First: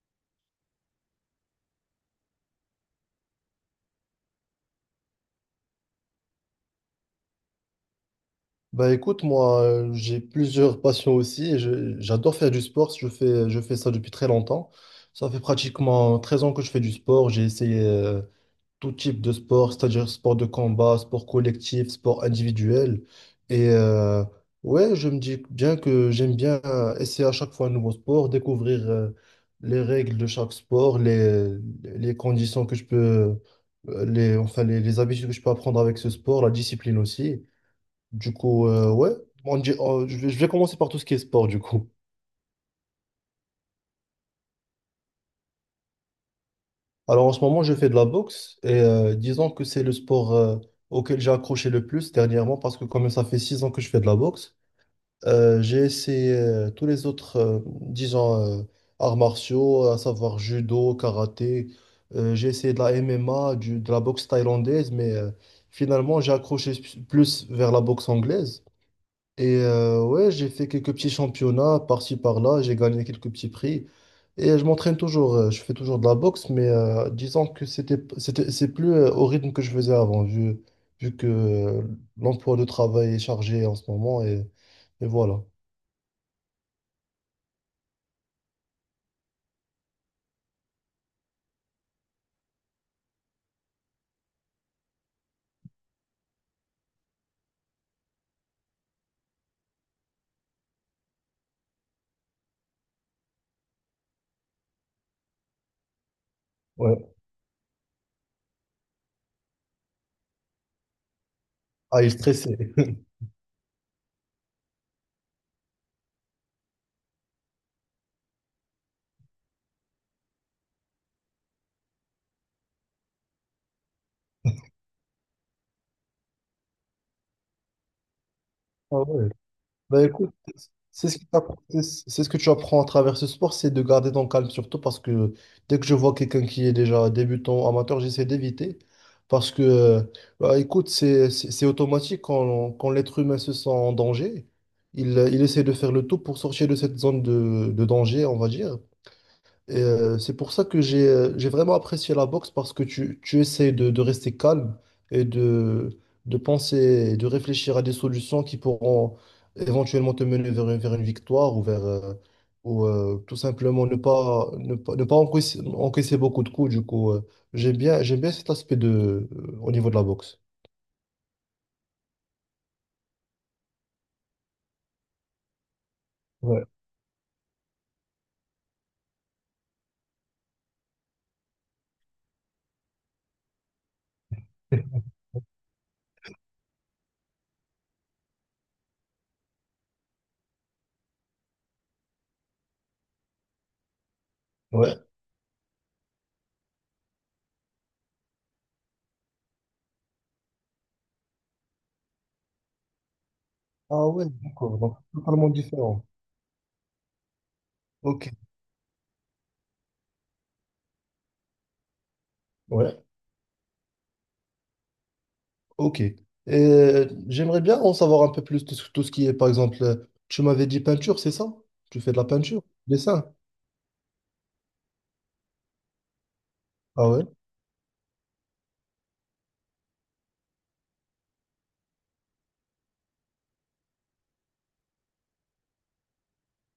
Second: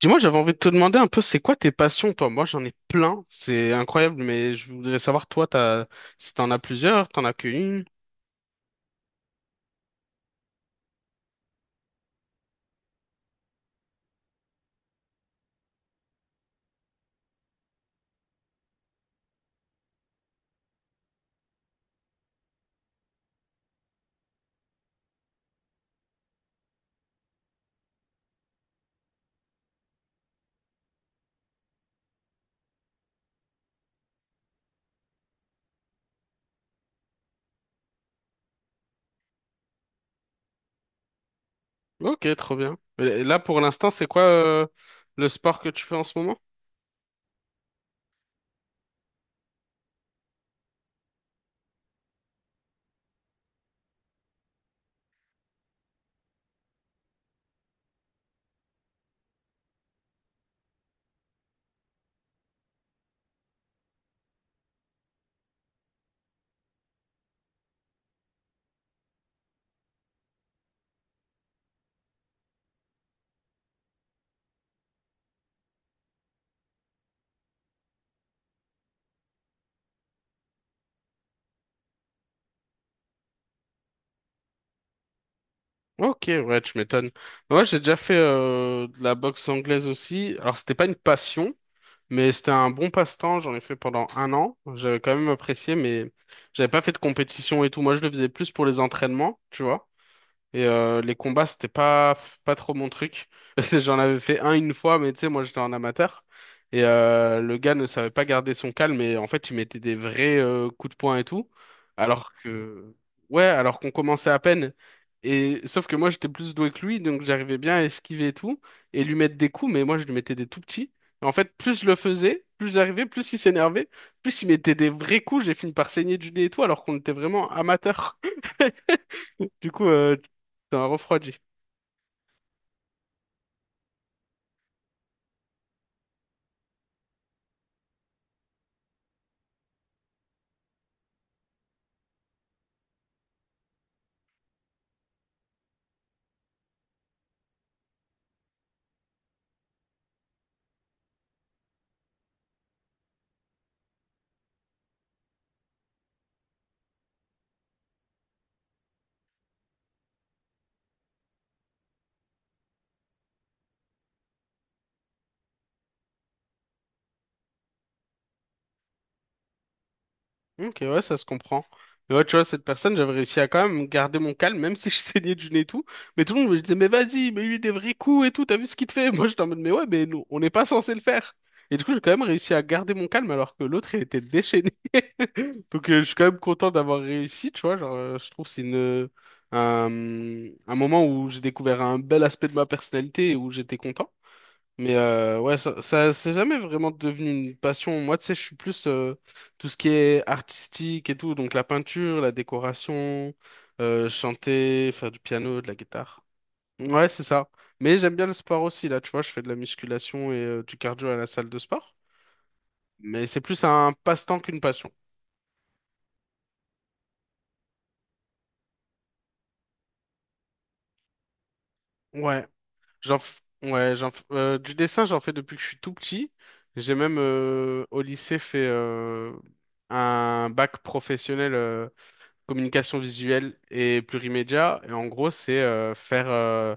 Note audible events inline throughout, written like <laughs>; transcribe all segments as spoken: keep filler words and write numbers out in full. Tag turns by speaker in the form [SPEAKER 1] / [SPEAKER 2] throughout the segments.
[SPEAKER 1] Dis-moi, j'avais envie de te demander un peu, c'est quoi tes passions, toi? Moi, j'en ai plein, c'est incroyable, mais je voudrais savoir, toi, t'as, si t'en as plusieurs, t'en as qu'une.
[SPEAKER 2] Bah écoute, moi euh, j'ai plusieurs passions aussi et je- j'adore faire du sport, je fais, je fais ça depuis très longtemps. Ça fait pratiquement treize ans que je fais du sport, j'ai essayé euh, tout type de sport, c'est-à-dire sport de combat, sport collectif, sport individuel. Et euh, ouais, je me dis bien que j'aime bien euh, essayer à chaque fois un nouveau sport, découvrir euh, les règles de chaque sport, les, les conditions que je peux, euh, les, enfin les les habitudes que je peux apprendre avec ce sport, la discipline aussi. Du coup, euh, ouais, on dit- on- je vais, je vais commencer par tout ce qui est sport, du coup.
[SPEAKER 1] Ok, trop bien. Et là, pour l'instant, c'est quoi, euh, le sport que tu fais en ce moment?
[SPEAKER 2] Alors, en ce moment, je fais de la boxe et euh, disons que c'est le sport euh, auquel j'ai accroché le plus dernièrement parce que comme ça fait six ans que je fais de la boxe, euh, j'ai essayé euh, tous les autres, euh, disons, euh, arts martiaux, à savoir judo, karaté. Euh, j'ai essayé de la M M A, du- de la boxe thaïlandaise, mais euh, finalement, j'ai accroché plus vers la boxe anglaise. Et euh, ouais, j'ai fait quelques petits championnats par-ci par-là, j'ai gagné quelques petits prix. Et je m'entraîne toujours, euh, je fais toujours de la boxe, mais euh, disons que c'était, c'était, c'est plus euh, au rythme que je faisais avant, vu, vu que euh, l'emploi de travail est chargé en ce moment, et, et voilà.
[SPEAKER 1] Ok, ouais, tu m'étonnes. Moi, j'ai déjà fait, euh, de la boxe anglaise aussi. Alors, c'était pas une passion, mais c'était un bon passe-temps. J'en ai fait pendant un an. J'avais quand même apprécié, mais j'avais pas fait de compétition et tout. Moi, je le faisais plus pour les entraînements, tu vois. Et euh, les combats, c'était pas, pas trop mon truc. <laughs> Parce que j'en avais fait un une fois, mais tu sais, moi j'étais en amateur. Et
[SPEAKER 2] Ouais.
[SPEAKER 1] euh, le gars ne savait pas garder son calme et en fait, il mettait des vrais euh, coups de poing et tout.
[SPEAKER 2] Ah, il est
[SPEAKER 1] Alors
[SPEAKER 2] stressé. <laughs>
[SPEAKER 1] que, ouais, alors qu'on commençait à peine. Et sauf que moi, j'étais plus doué que lui, donc j'arrivais bien à esquiver et tout, et lui mettre des coups, mais moi, je lui mettais des tout petits. Et en fait, plus je le faisais, plus j'arrivais, plus il s'énervait, plus il mettait des vrais coups, j'ai fini par saigner du nez et tout, alors qu'on était vraiment amateurs. <laughs>
[SPEAKER 2] Ah ouais.
[SPEAKER 1] Du coup,
[SPEAKER 2] Bah
[SPEAKER 1] euh,
[SPEAKER 2] écoute,
[SPEAKER 1] Ça m'a
[SPEAKER 2] c'est ce qui
[SPEAKER 1] refroidi.
[SPEAKER 2] t'apprend- c'est ce que tu apprends à travers ce sport, c'est de garder ton calme surtout parce que dès que je vois quelqu'un qui est déjà débutant, amateur, j'essaie d'éviter parce que, euh, bah, écoute, c'est c'est- c'est automatique quand, quand l'être humain se sent en danger, il, il essaie de faire le tout pour sortir de cette zone de, de danger, on va dire. Et, euh, c'est pour ça que j'ai euh, j'ai vraiment apprécié la boxe parce que tu, tu essaies de, de rester calme et de, de penser et de réfléchir à des solutions qui pourront éventuellement te mener vers une, vers une victoire ou vers euh, ou euh, tout simplement ne pas ne pas, ne pas encaisser, encaisser beaucoup de coups. Du coup, euh, j'aime bien j'aime bien cet aspect de euh, au niveau de la boxe.
[SPEAKER 1] Ok, ouais, ça se comprend. Mais ouais, tu vois, cette personne, j'avais réussi à quand même garder mon calme, même si je <laughs> saignais du nez et tout. Mais tout le monde me
[SPEAKER 2] Ouais.
[SPEAKER 1] disait, mais vas-y, mais lui des vrais coups et tout, t'as vu ce qu'il te fait? <laughs> Moi, j'étais en mode, mais ouais, mais nous, on n'est pas censé le faire. Et du coup, j'ai quand même réussi à garder mon calme alors que l'autre, il était déchaîné. <laughs> Donc, euh, je suis quand même content d'avoir réussi, tu vois. Genre, euh, je trouve que c'est une, euh, un, un moment où j'ai découvert un bel aspect de ma personnalité et où j'étais content. Mais
[SPEAKER 2] Ouais.
[SPEAKER 1] euh, ouais, ça, ça c'est jamais vraiment devenu une passion. Moi, tu sais, je suis plus euh, tout ce qui est artistique et tout, donc la peinture, la décoration, euh,
[SPEAKER 2] Ah ouais, d'accord.
[SPEAKER 1] chanter,
[SPEAKER 2] Donc,
[SPEAKER 1] faire du
[SPEAKER 2] totalement
[SPEAKER 1] piano, de la
[SPEAKER 2] différent.
[SPEAKER 1] guitare. Ouais, c'est ça. Mais j'aime bien
[SPEAKER 2] Ok.
[SPEAKER 1] le sport aussi, là, tu vois, je fais de la musculation et euh, du cardio à la salle de sport.
[SPEAKER 2] Ouais.
[SPEAKER 1] Mais c'est plus un passe-temps qu'une passion.
[SPEAKER 2] Ok. Euh, j'aimerais bien en savoir un peu plus de- sur tout ce qui est, par exemple, euh, tu m'avais dit peinture, c'est ça? Tu fais de la
[SPEAKER 1] Ouais,
[SPEAKER 2] peinture,
[SPEAKER 1] j'en
[SPEAKER 2] dessin.
[SPEAKER 1] f- ouais, j'en f- euh, du dessin, j'en fais depuis que je suis tout petit. J'ai
[SPEAKER 2] Ah
[SPEAKER 1] même
[SPEAKER 2] ouais?
[SPEAKER 1] euh, au lycée fait euh, un bac professionnel. Euh, communication visuelle et plurimédia. Et en gros, c'est euh, faire euh,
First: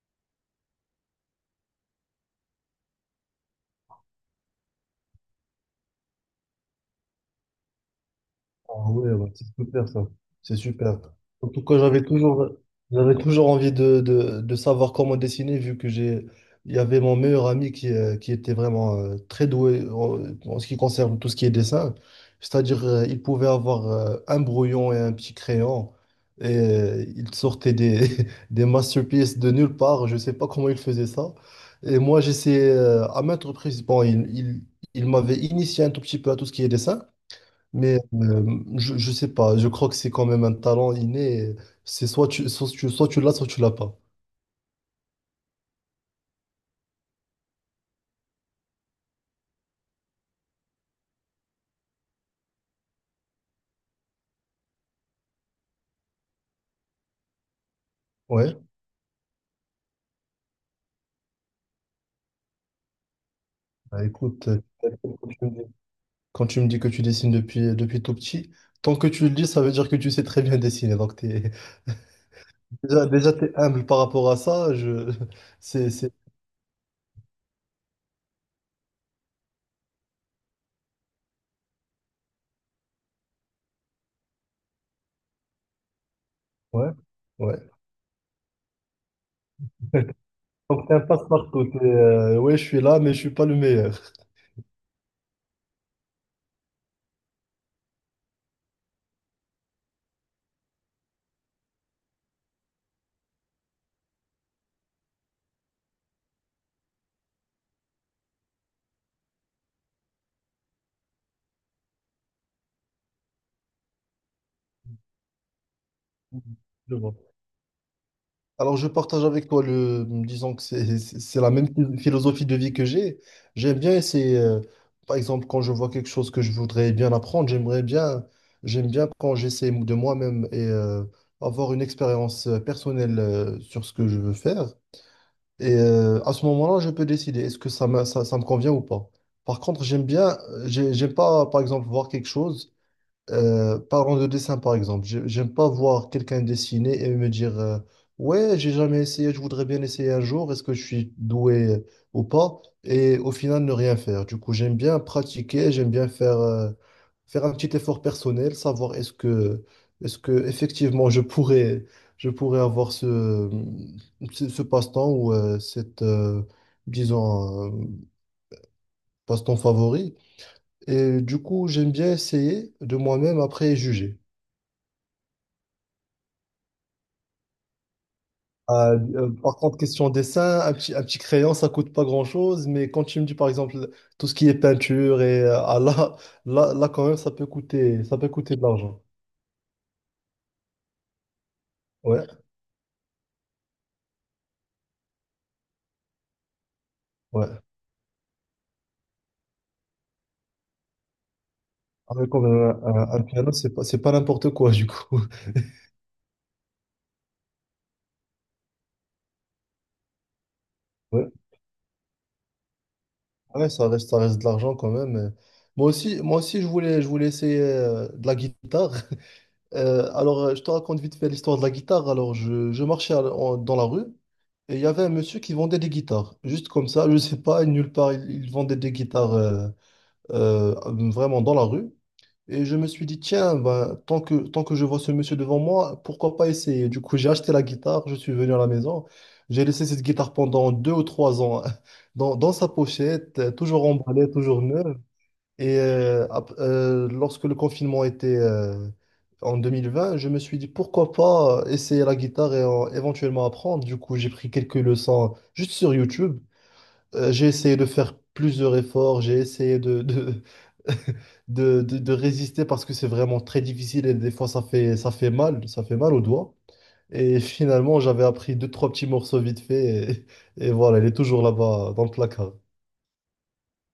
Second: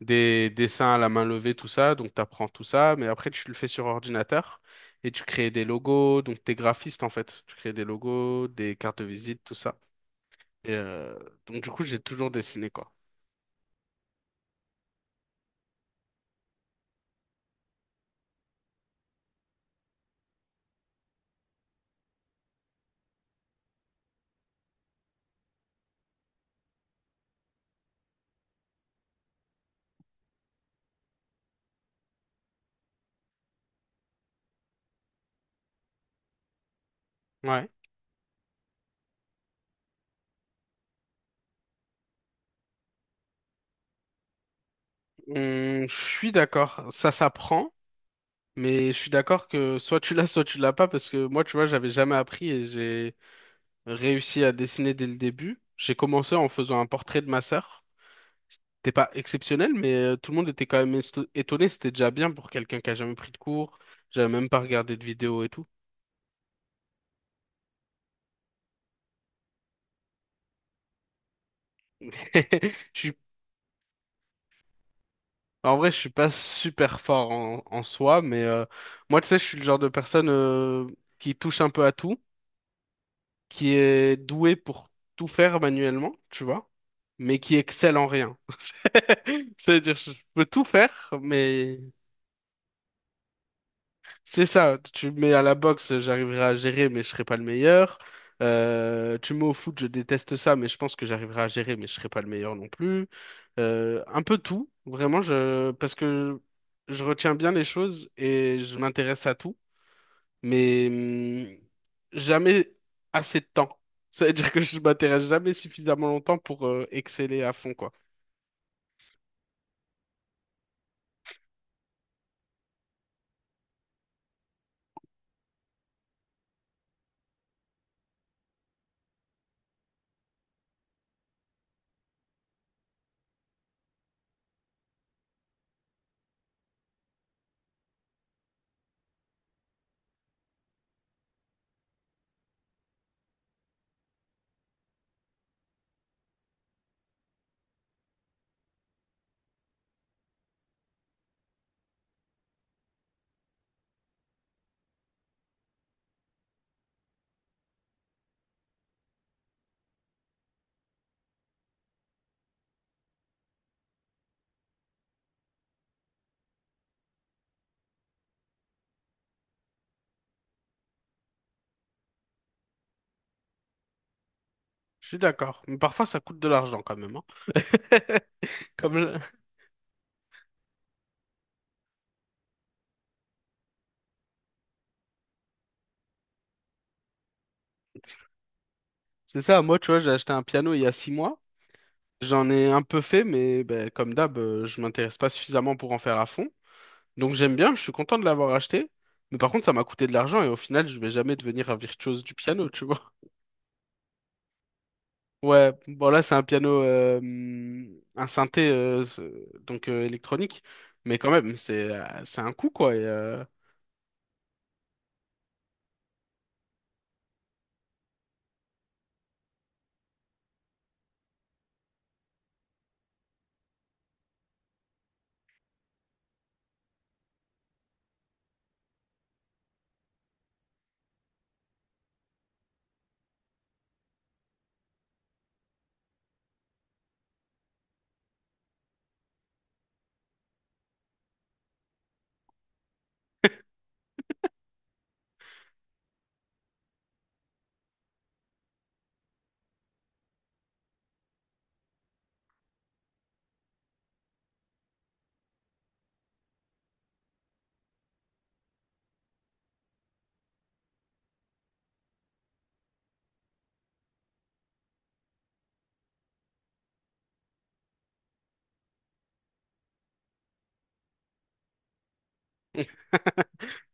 [SPEAKER 1] des dessins à la main levée, tout ça. Donc, tu apprends tout ça, mais après, tu le fais sur ordinateur et tu crées des logos. Donc, t'es graphiste, en fait. Tu crées des logos, des
[SPEAKER 2] Ah
[SPEAKER 1] cartes de
[SPEAKER 2] ouais, ouais,
[SPEAKER 1] visite,
[SPEAKER 2] c'est
[SPEAKER 1] tout ça.
[SPEAKER 2] super ça. C'est
[SPEAKER 1] Et,
[SPEAKER 2] super.
[SPEAKER 1] euh,
[SPEAKER 2] En
[SPEAKER 1] donc,
[SPEAKER 2] tout
[SPEAKER 1] du
[SPEAKER 2] cas,
[SPEAKER 1] coup, j'ai
[SPEAKER 2] j'avais
[SPEAKER 1] toujours
[SPEAKER 2] toujours,
[SPEAKER 1] dessiné, quoi.
[SPEAKER 2] j'avais toujours envie de, de, de savoir comment dessiner, vu que j'ai, il y avait mon meilleur ami qui, euh, qui était vraiment euh, très doué en, en ce qui concerne tout ce qui est dessin. C'est-à-dire, euh, il pouvait avoir euh, un brouillon et un petit crayon, et euh, il sortait des, <laughs> des masterpieces de nulle part. Je ne sais pas comment il faisait ça. Et moi, j'essayais euh, à maintes reprises. Bon, il, il, il m'avait initié un tout petit peu à tout ce qui est dessin.
[SPEAKER 1] Ouais.
[SPEAKER 2] Mais euh, je, je sais pas, je crois que c'est quand même un talent inné. C'est soit tu, soit tu, soit tu l'as, soit tu l'as pas.
[SPEAKER 1] Hum, je suis d'accord, ça s'apprend, mais je suis d'accord que soit tu l'as, <laughs> soit tu l'as pas, parce que moi, tu vois, j'avais jamais appris et j'ai réussi à dessiner dès le début. J'ai commencé en faisant un portrait de ma sœur.
[SPEAKER 2] Ouais,
[SPEAKER 1] C'était pas exceptionnel, mais euh, tout le monde était quand même esto- étonné. C'était déjà bien pour quelqu'un qui a jamais pris de cours.
[SPEAKER 2] bah
[SPEAKER 1] J'avais
[SPEAKER 2] écoute,
[SPEAKER 1] même pas
[SPEAKER 2] euh,
[SPEAKER 1] regardé de
[SPEAKER 2] quand
[SPEAKER 1] vidéos
[SPEAKER 2] tu
[SPEAKER 1] et
[SPEAKER 2] me dis
[SPEAKER 1] tout.
[SPEAKER 2] quand tu me dis que tu dessines depuis, euh, depuis tout petit, tant que tu le dis, ça veut dire que tu sais très bien dessiner. Donc t'es, <laughs>
[SPEAKER 1] <laughs> Je
[SPEAKER 2] déjà,
[SPEAKER 1] suis,
[SPEAKER 2] déjà t'es humble par rapport à ça. Je, <laughs>
[SPEAKER 1] En
[SPEAKER 2] c'est,
[SPEAKER 1] vrai, je suis
[SPEAKER 2] c'est,
[SPEAKER 1] pas super fort en, en soi, mais euh, moi, tu sais, je suis le genre de personne euh, qui touche un peu à tout, qui est doué pour tout faire manuellement, tu vois,
[SPEAKER 2] ouais,
[SPEAKER 1] mais qui
[SPEAKER 2] ouais.
[SPEAKER 1] excelle en rien. <laughs> C'est-à-dire, je peux tout
[SPEAKER 2] Donc t'es un
[SPEAKER 1] faire,
[SPEAKER 2] passe-partout.
[SPEAKER 1] mais
[SPEAKER 2] t'es, euh, ouais, je suis là, mais je suis pas le meilleur.
[SPEAKER 1] c'est ça. Tu me mets à la boxe, j'arriverai à gérer, mais je serai pas le meilleur. Euh, tu me mets au foot, je déteste ça, mais je pense que j'arriverai à gérer, mais je serai pas le meilleur non plus. Euh, un peu tout, vraiment, je, parce que je retiens bien les choses et je m'intéresse à tout mais hum, jamais assez de temps. Ça veut dire que je m'intéresse jamais suffisamment longtemps pour euh,
[SPEAKER 2] <laughs> Je vois.
[SPEAKER 1] exceller à fond, quoi.
[SPEAKER 2] Alors, je partage avec toi le, disons que c'est c'est- c'est la même phil- philosophie de vie que j'ai. J'aime bien essayer, euh, par exemple, quand je vois quelque chose que je voudrais bien apprendre, j'aimerais bien, j'aime bien quand j'essaie de moi-même et euh, avoir une expérience euh, personnelle euh, sur ce que je veux faire. Et euh, à ce moment-là, je peux décider est-ce que ça me, ça, ça me convient ou pas. Par contre, j'aime bien, euh, j'ai- j'aime pas, par exemple, voir quelque chose. Euh, parlons de dessin par exemple. J'ai- J'aime pas voir quelqu'un dessiner et me dire euh, ouais, j'ai jamais essayé, je voudrais bien essayer un jour, est-ce que je suis doué euh, ou pas? Et au final, ne rien faire. Du coup, j'aime bien pratiquer, j'aime bien faire, euh, faire un petit effort personnel, savoir est-ce que, est-ce que effectivement je pourrais, je pourrais avoir ce, ce, ce passe-temps ou euh, cette, euh, disons, euh, passe-temps favori. Et du coup, j'aime bien essayer de moi-même après juger.
[SPEAKER 1] Je suis d'accord. Mais parfois, ça coûte de l'argent quand même, hein. <laughs>
[SPEAKER 2] Ah,
[SPEAKER 1] Comme je-
[SPEAKER 2] euh, par contre, question dessin, un petit, un petit crayon, ça coûte pas grand-chose, mais quand tu me dis par exemple tout ce qui est peinture et euh, ah, là, là, là quand même ça peut coûter, ça peut coûter de l'argent.
[SPEAKER 1] C'est ça, moi, tu vois, j'ai acheté un piano il y a six mois.
[SPEAKER 2] Ouais,
[SPEAKER 1] J'en ai un peu fait, mais ben, comme d'hab, euh, je m'intéresse pas suffisamment pour en faire à fond. Donc j'aime
[SPEAKER 2] ouais.
[SPEAKER 1] bien, je suis content de l'avoir acheté. Mais par contre, ça m'a coûté de l'argent et au final, je vais jamais devenir un
[SPEAKER 2] Ah,
[SPEAKER 1] virtuose
[SPEAKER 2] mais
[SPEAKER 1] du
[SPEAKER 2] quand même,
[SPEAKER 1] piano, tu
[SPEAKER 2] un, un-
[SPEAKER 1] vois.
[SPEAKER 2] un piano, c'est pas, c'est pas n'importe quoi du coup. <laughs>
[SPEAKER 1] Ouais, bon là c'est un piano, euh, hum, un synthé euh, ce- donc euh, électronique, mais quand
[SPEAKER 2] Ouais,
[SPEAKER 1] même c'est euh, c'est un coup quoi. et, euh,
[SPEAKER 2] ouais, ça reste, ça reste de l'argent quand même. Moi aussi, moi aussi, je voulais, je voulais essayer euh, de la guitare. Euh, alors, euh, je te raconte vite fait l'histoire de la guitare. Alors, je, je marchais à la- en- dans la rue et il y avait un monsieur qui vendait des guitares. Juste comme ça, je sais pas, nulle part, il, il vendait des guitares euh, euh, vraiment dans la rue. Et je me suis dit, tiens, ben, tant que, tant que je vois ce monsieur devant moi, pourquoi pas essayer? Du coup, j'ai acheté la guitare, je suis venu à la maison. J'ai laissé cette guitare pendant deux ou trois ans <laughs> dans, dans sa pochette, euh, toujours emballée, toujours neuve. Et euh, ap- euh, lorsque le confinement était euh, en deux mille vingt, je me suis dit pourquoi pas essayer la guitare et euh, éventuellement apprendre. Du coup, j'ai pris quelques leçons juste sur YouTube. Euh, j'ai essayé de faire plusieurs efforts, j'ai essayé de, de, <laughs> de, de- de résister parce que c'est vraiment très difficile et des fois ça fait, ça fait mal, ça fait mal aux doigts. Et <laughs> finalement, j'avais appris deux, trois petits morceaux vite fait et, <laughs> et voilà, elle est toujours là-bas dans le placard.
[SPEAKER 1] <laughs>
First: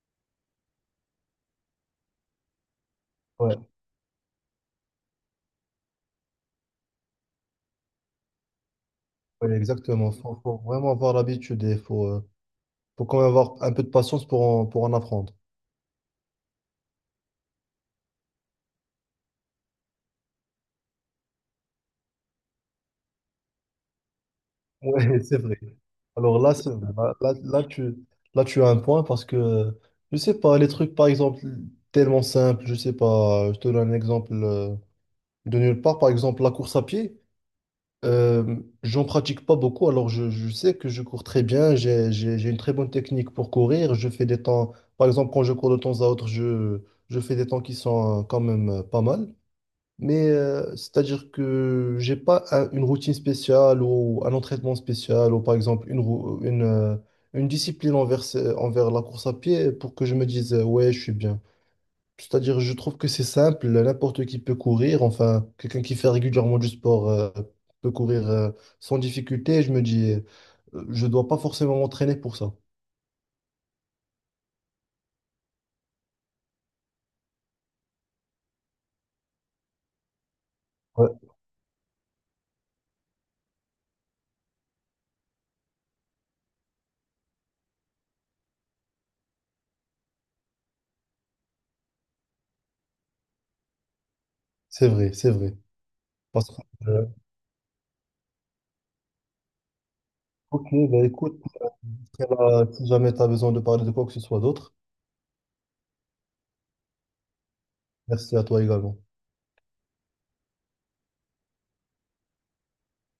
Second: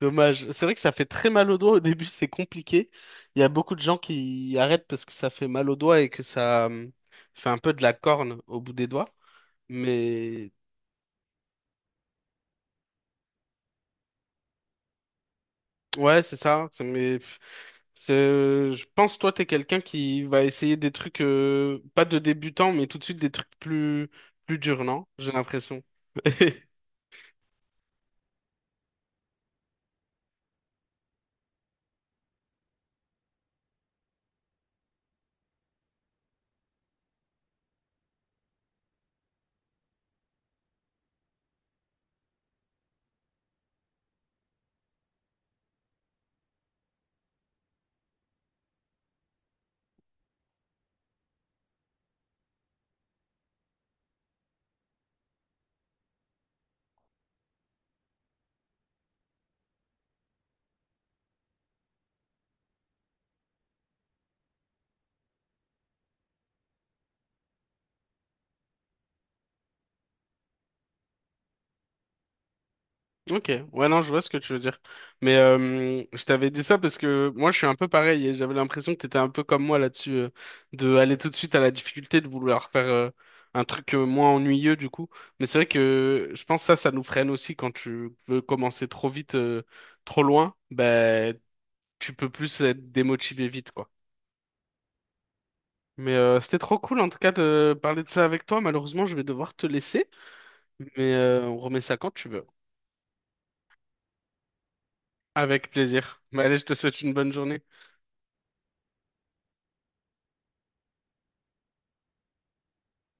[SPEAKER 1] Dommage. C'est vrai que ça fait très mal au doigt au début, c'est compliqué. Il y a
[SPEAKER 2] Ouais,
[SPEAKER 1] beaucoup de gens qui arrêtent parce que ça fait mal au doigt et que ça hum, fait un peu de la corne au bout des doigts.
[SPEAKER 2] ouais, exactement. Faut,
[SPEAKER 1] Mais
[SPEAKER 2] faut vraiment avoir l'habitude et faut, euh, faut quand même avoir un peu de patience pour en, pour en apprendre.
[SPEAKER 1] Ouais, c'est ça. c'est- Mais pff, c'est- je pense toi, t'es quelqu'un qui va essayer des trucs euh, pas de débutant, mais tout de suite des trucs plus plus durs, non?
[SPEAKER 2] Ouais, <laughs>
[SPEAKER 1] J'ai
[SPEAKER 2] c'est vrai.
[SPEAKER 1] l'impression.
[SPEAKER 2] Alors là,
[SPEAKER 1] <laughs>
[SPEAKER 2] c'est vrai. Là, là, là, tu, là, tu as un point parce que, je sais pas, les trucs, par exemple, tellement simples, je sais pas, je te donne un exemple euh, de nulle part, par exemple, la course à pied, euh, j'en pratique pas beaucoup, alors je, je sais que je cours très bien, j'ai, j'ai, j'ai une très bonne technique pour courir, je fais des temps, par exemple, quand je cours de temps à autre, je, je fais des temps qui sont euh, quand même euh, pas mal. Mais euh, c'est-à-dire que j'ai pas un- une routine spéciale ou un entraînement spécial ou par exemple une, rou- une, euh, une discipline envers, ce- envers la course à pied pour que je me dise euh, ouais, je suis bien. C'est-à-dire je trouve que c'est simple, n'importe qui peut courir, enfin quelqu'un qui fait régulièrement du sport euh, peut courir euh, sans difficulté. Je me dis euh, je dois pas forcément m'entraîner pour ça.
[SPEAKER 1] Ok, ouais, non, je vois ce que tu veux dire. Mais euh, je t'avais dit ça parce que moi, je suis un peu pareil et j'avais l'impression que t'étais un peu comme moi là-dessus, euh, de
[SPEAKER 2] Ouais,
[SPEAKER 1] aller tout de suite à la difficulté, de vouloir faire euh, un truc euh, moins ennuyeux du coup. Mais c'est vrai que je pense que ça, ça nous freine aussi quand tu veux commencer trop vite, euh, trop loin. Ben, tu peux plus être démotivé vite, quoi.
[SPEAKER 2] c'est vrai, c'est vrai.
[SPEAKER 1] Mais euh,
[SPEAKER 2] Parce
[SPEAKER 1] c'était
[SPEAKER 2] que,
[SPEAKER 1] trop cool
[SPEAKER 2] euh,
[SPEAKER 1] en tout cas de parler de ça avec toi. Malheureusement, je vais devoir te laisser,
[SPEAKER 2] ok, bah
[SPEAKER 1] mais
[SPEAKER 2] écoute,
[SPEAKER 1] euh,
[SPEAKER 2] pour
[SPEAKER 1] on remet ça quand tu veux.
[SPEAKER 2] cela, si jamais tu as besoin de parler de quoi que ce soit d'autre,
[SPEAKER 1] Avec plaisir. Mais allez, je te souhaite une bonne journée.
[SPEAKER 2] merci à toi également.